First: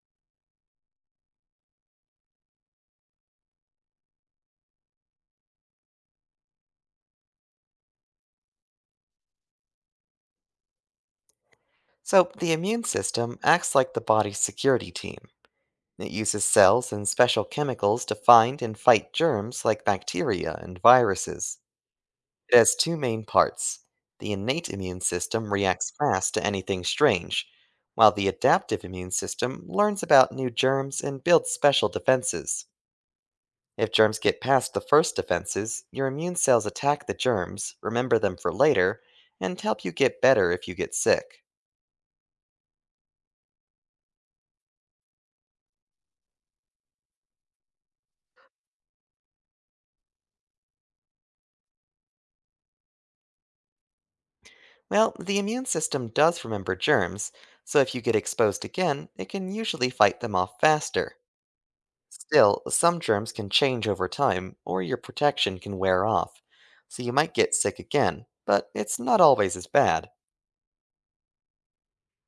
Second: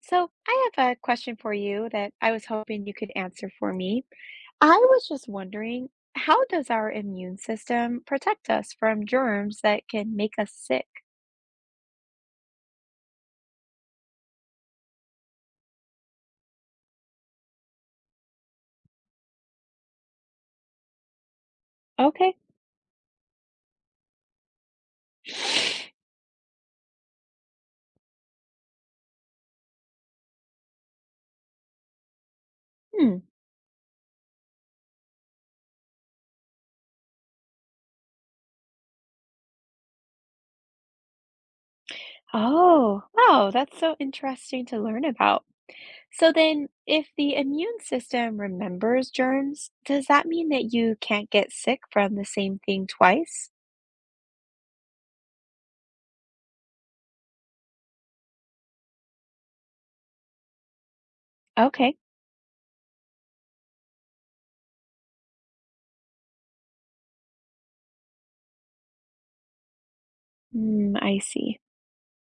So, I have a question for you that I was hoping you could answer for me. I was just wondering, how does our immune system protect us from germs that can make us sick? So, the immune system acts like the body's security team. It uses cells and special chemicals to find and fight germs like bacteria and viruses. Okay. It has two main parts. The innate immune system reacts fast to anything strange, while the adaptive immune system learns about new germs and builds special defenses. Hmm. If germs get past the first defenses, your immune cells attack the germs, remember them for later, and help you get better if you get sick. Oh, wow, that's so interesting to learn about. So then, if the immune system remembers germs, does that mean that you can't get sick from the same thing twice? Well, the immune system does remember germs, so if you get exposed again, it can usually fight them off faster. Okay. Still, some germs can change over time, or your protection can wear off, so you might get sick again, but it's not always as bad. Hmm, I see.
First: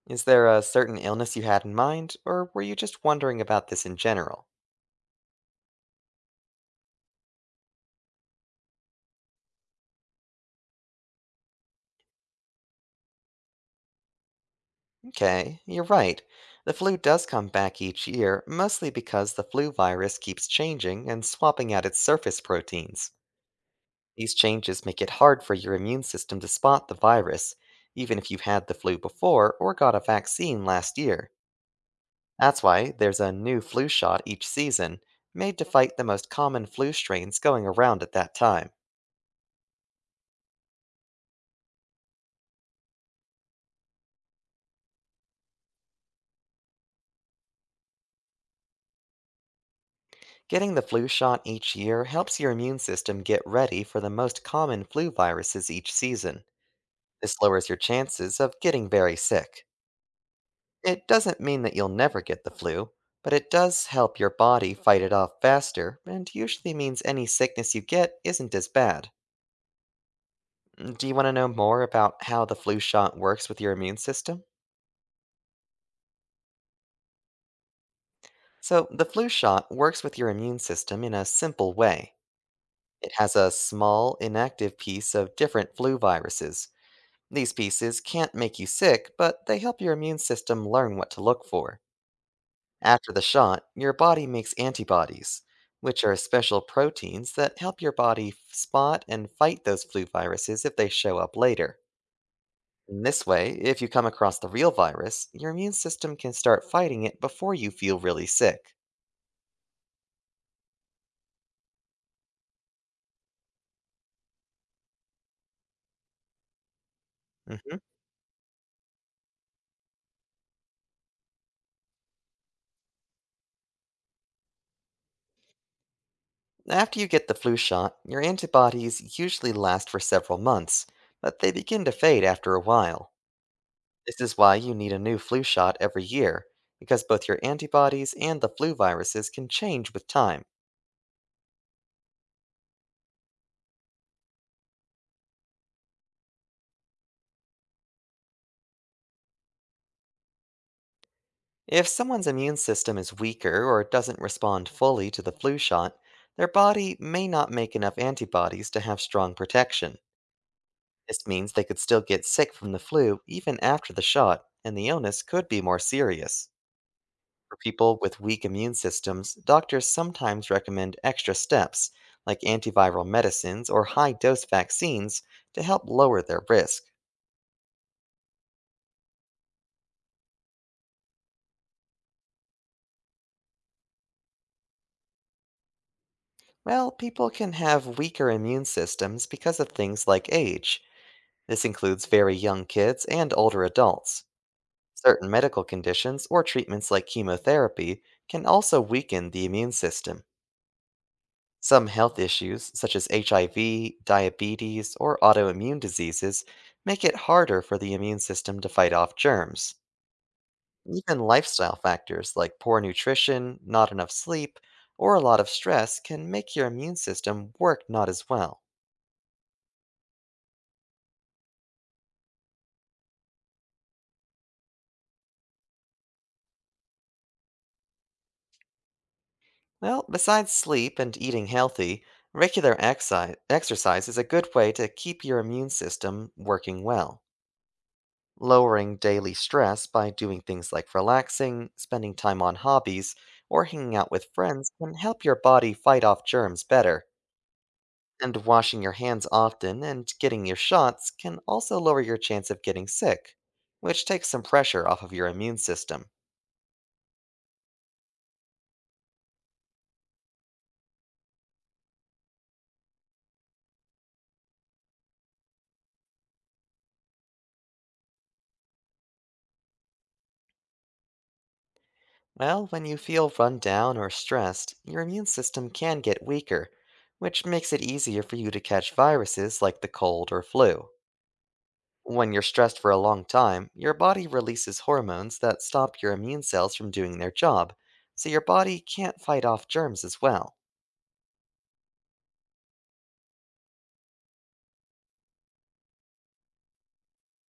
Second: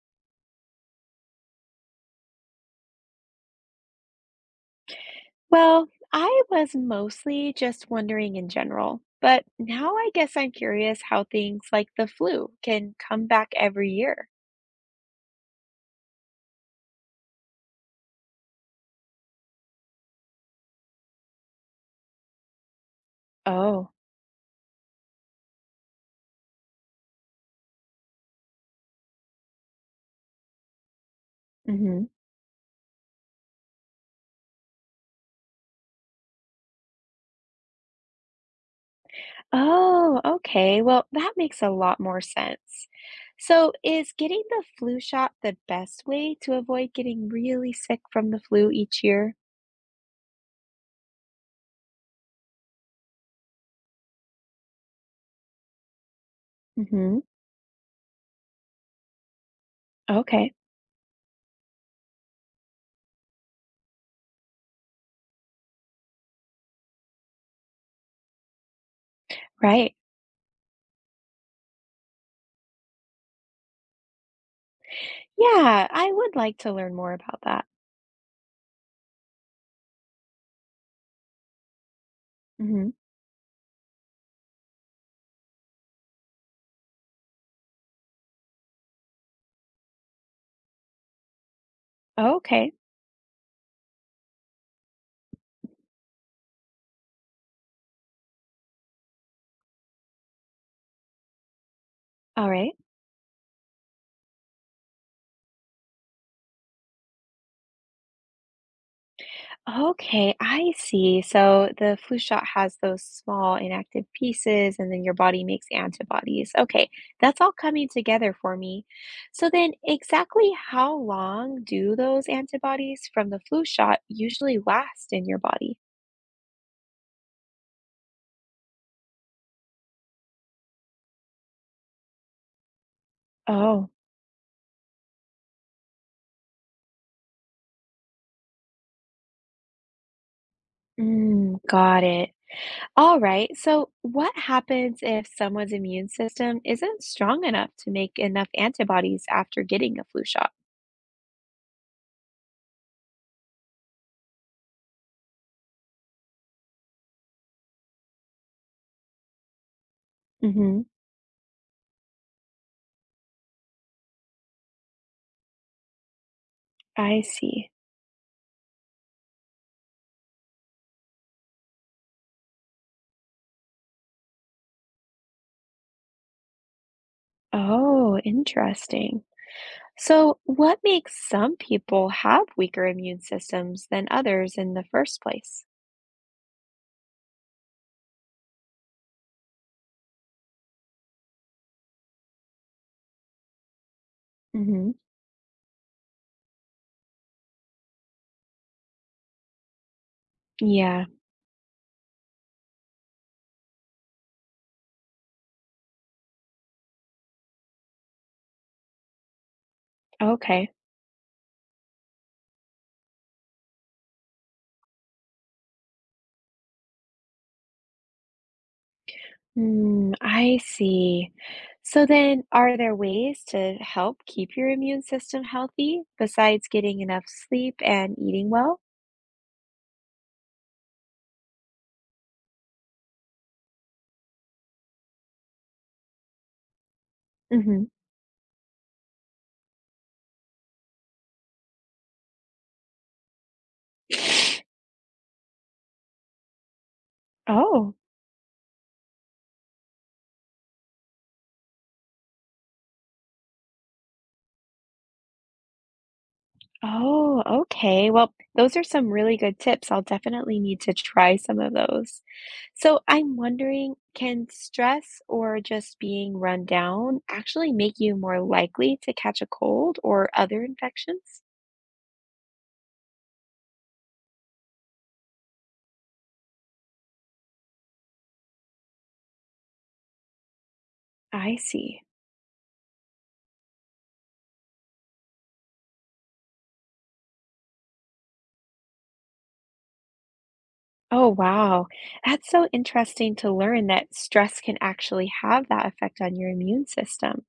Is there a certain illness you had in mind, or were you just wondering about this in general? Well, I was mostly just wondering in general, but now I guess I'm curious how things like the flu can come back every year. Okay, you're right. The flu does come back each year, mostly because the flu virus keeps changing and swapping out its surface proteins. Oh, These changes make it hard for your immune system to spot the virus, even if you've had the flu before or got a vaccine last year. hmm. That's why there's a new flu shot each season, made to fight the most common flu strains going around at that time. Oh, okay. Well, that makes a lot more sense. So, is getting the flu shot the best way to avoid getting really sick from the flu each year? Getting the flu shot each year helps your immune system get ready for the most common flu viruses each season. Hmm. This lowers your chances of getting very sick. Okay, It doesn't mean that you'll never get the flu, but it does help your body fight it off faster and usually means any sickness you get isn't as bad. right. Mm, do you want to know more about how the flu shot works with your immune system? Yeah, I would like to learn more about that. So, the flu shot works with your immune system in a simple way. Hmm. It has a small, inactive piece of different flu viruses. These pieces can't make you sick, but they help your immune system learn what to look for. Okay, After the shot, your body makes antibodies, which are special proteins that help your body spot and fight those flu viruses if they show up later. all right. In this way, if you come across the real virus, your immune system can start fighting it before you feel really sick. Okay, I see. So the flu shot has those small inactive pieces, and then your body makes antibodies. Okay, that's all Mhm. coming together for me. So then, exactly how long do those antibodies from the flu shot usually last in your body? After you get the flu shot, your antibodies usually last for several months, but they begin to fade after a while. Oh, This is why you need a new flu shot every year, because both your antibodies and the flu viruses can change with time. mm, got it. All right. So what happens if someone's immune system isn't strong enough to make enough antibodies after getting a flu shot? If someone's immune system is weaker or doesn't respond fully to the flu shot, their body may not make enough antibodies to have strong protection. Mm-hmm. This means they could still get sick from the flu even after the shot, and the illness could be more serious. I For see. people with weak immune systems, doctors sometimes recommend extra steps, like antiviral medicines or high dose vaccines, to help lower their risk. Oh, interesting. So, what makes some people have weaker immune systems than others in the first place? Well, people can have weaker immune systems because of things like age. This includes very young kids and older adults. Hmm. Certain medical conditions or treatments like chemotherapy can also weaken the immune system. Yeah, Some health issues, such as HIV, diabetes, or autoimmune diseases, make it harder for the immune system to fight off germs. okay. Even lifestyle factors like poor nutrition, not enough sleep, or a lot of stress can make your immune system work not as well. Hmm, I see. So then, are there ways to help keep your immune system healthy besides getting enough sleep and eating well? Well, besides sleep and eating healthy, regular exercise is a good way to keep your immune system working well, Hmm. lowering daily stress by doing things like relaxing, spending time on hobbies, or hanging out with friends can help your body fight off germs better. Oh, And washing your hands often and getting your shots can also lower your chance of getting sick, which takes some pressure off of your immune system. oh, okay. Well, those are some really good tips. I'll definitely need to try some of those. So I'm wondering, can stress or just being run down actually make you more likely to catch a cold or other infections? Well, when you feel run down or stressed, your immune system can get weaker, which makes it easier for you to catch viruses like the cold or flu. I see. When you're stressed for a long time, your body releases hormones that stop your immune cells from doing their job, so your body can't fight off germs as well. Oh, wow. That's so interesting to learn that stress can actually have that effect on your immune system.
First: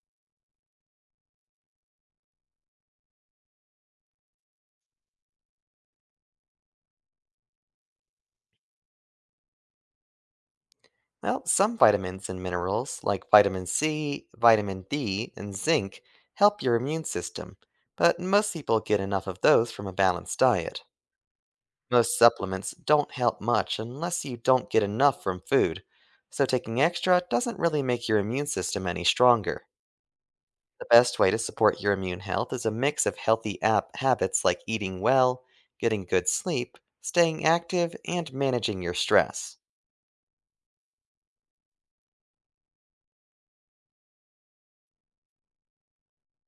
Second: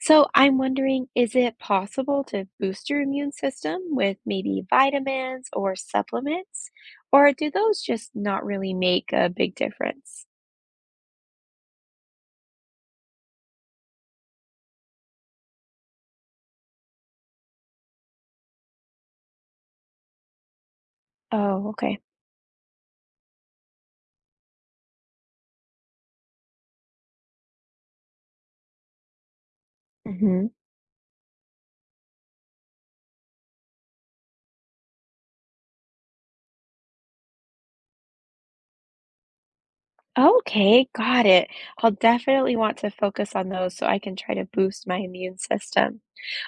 So I'm wondering, is it possible to boost your immune system with maybe vitamins or supplements, or do those just not really make a big difference? Well, some vitamins and minerals, like vitamin C, vitamin D, and zinc, help your immune system, but most people get enough of those from a balanced diet. Oh, okay. Most supplements don't help much unless you don't get enough from food, so taking extra doesn't really make your immune system any stronger. Hmm. The best way to support your immune health is a mix of healthy app habits like eating well, getting good sleep, staying active, and managing your stress. Okay, got it. I'll definitely want to focus on those so I can try to boost my immune system.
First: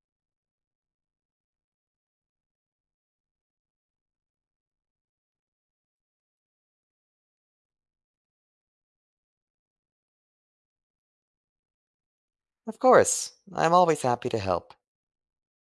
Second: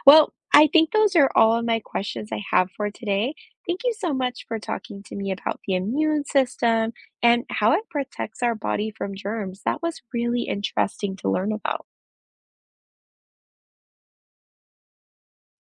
Well, I think those are all of my questions I have for today. Thank you so much for talking to me about the immune system and how it protects our body from germs. That was really interesting to learn about. Of course, I'm always happy to help.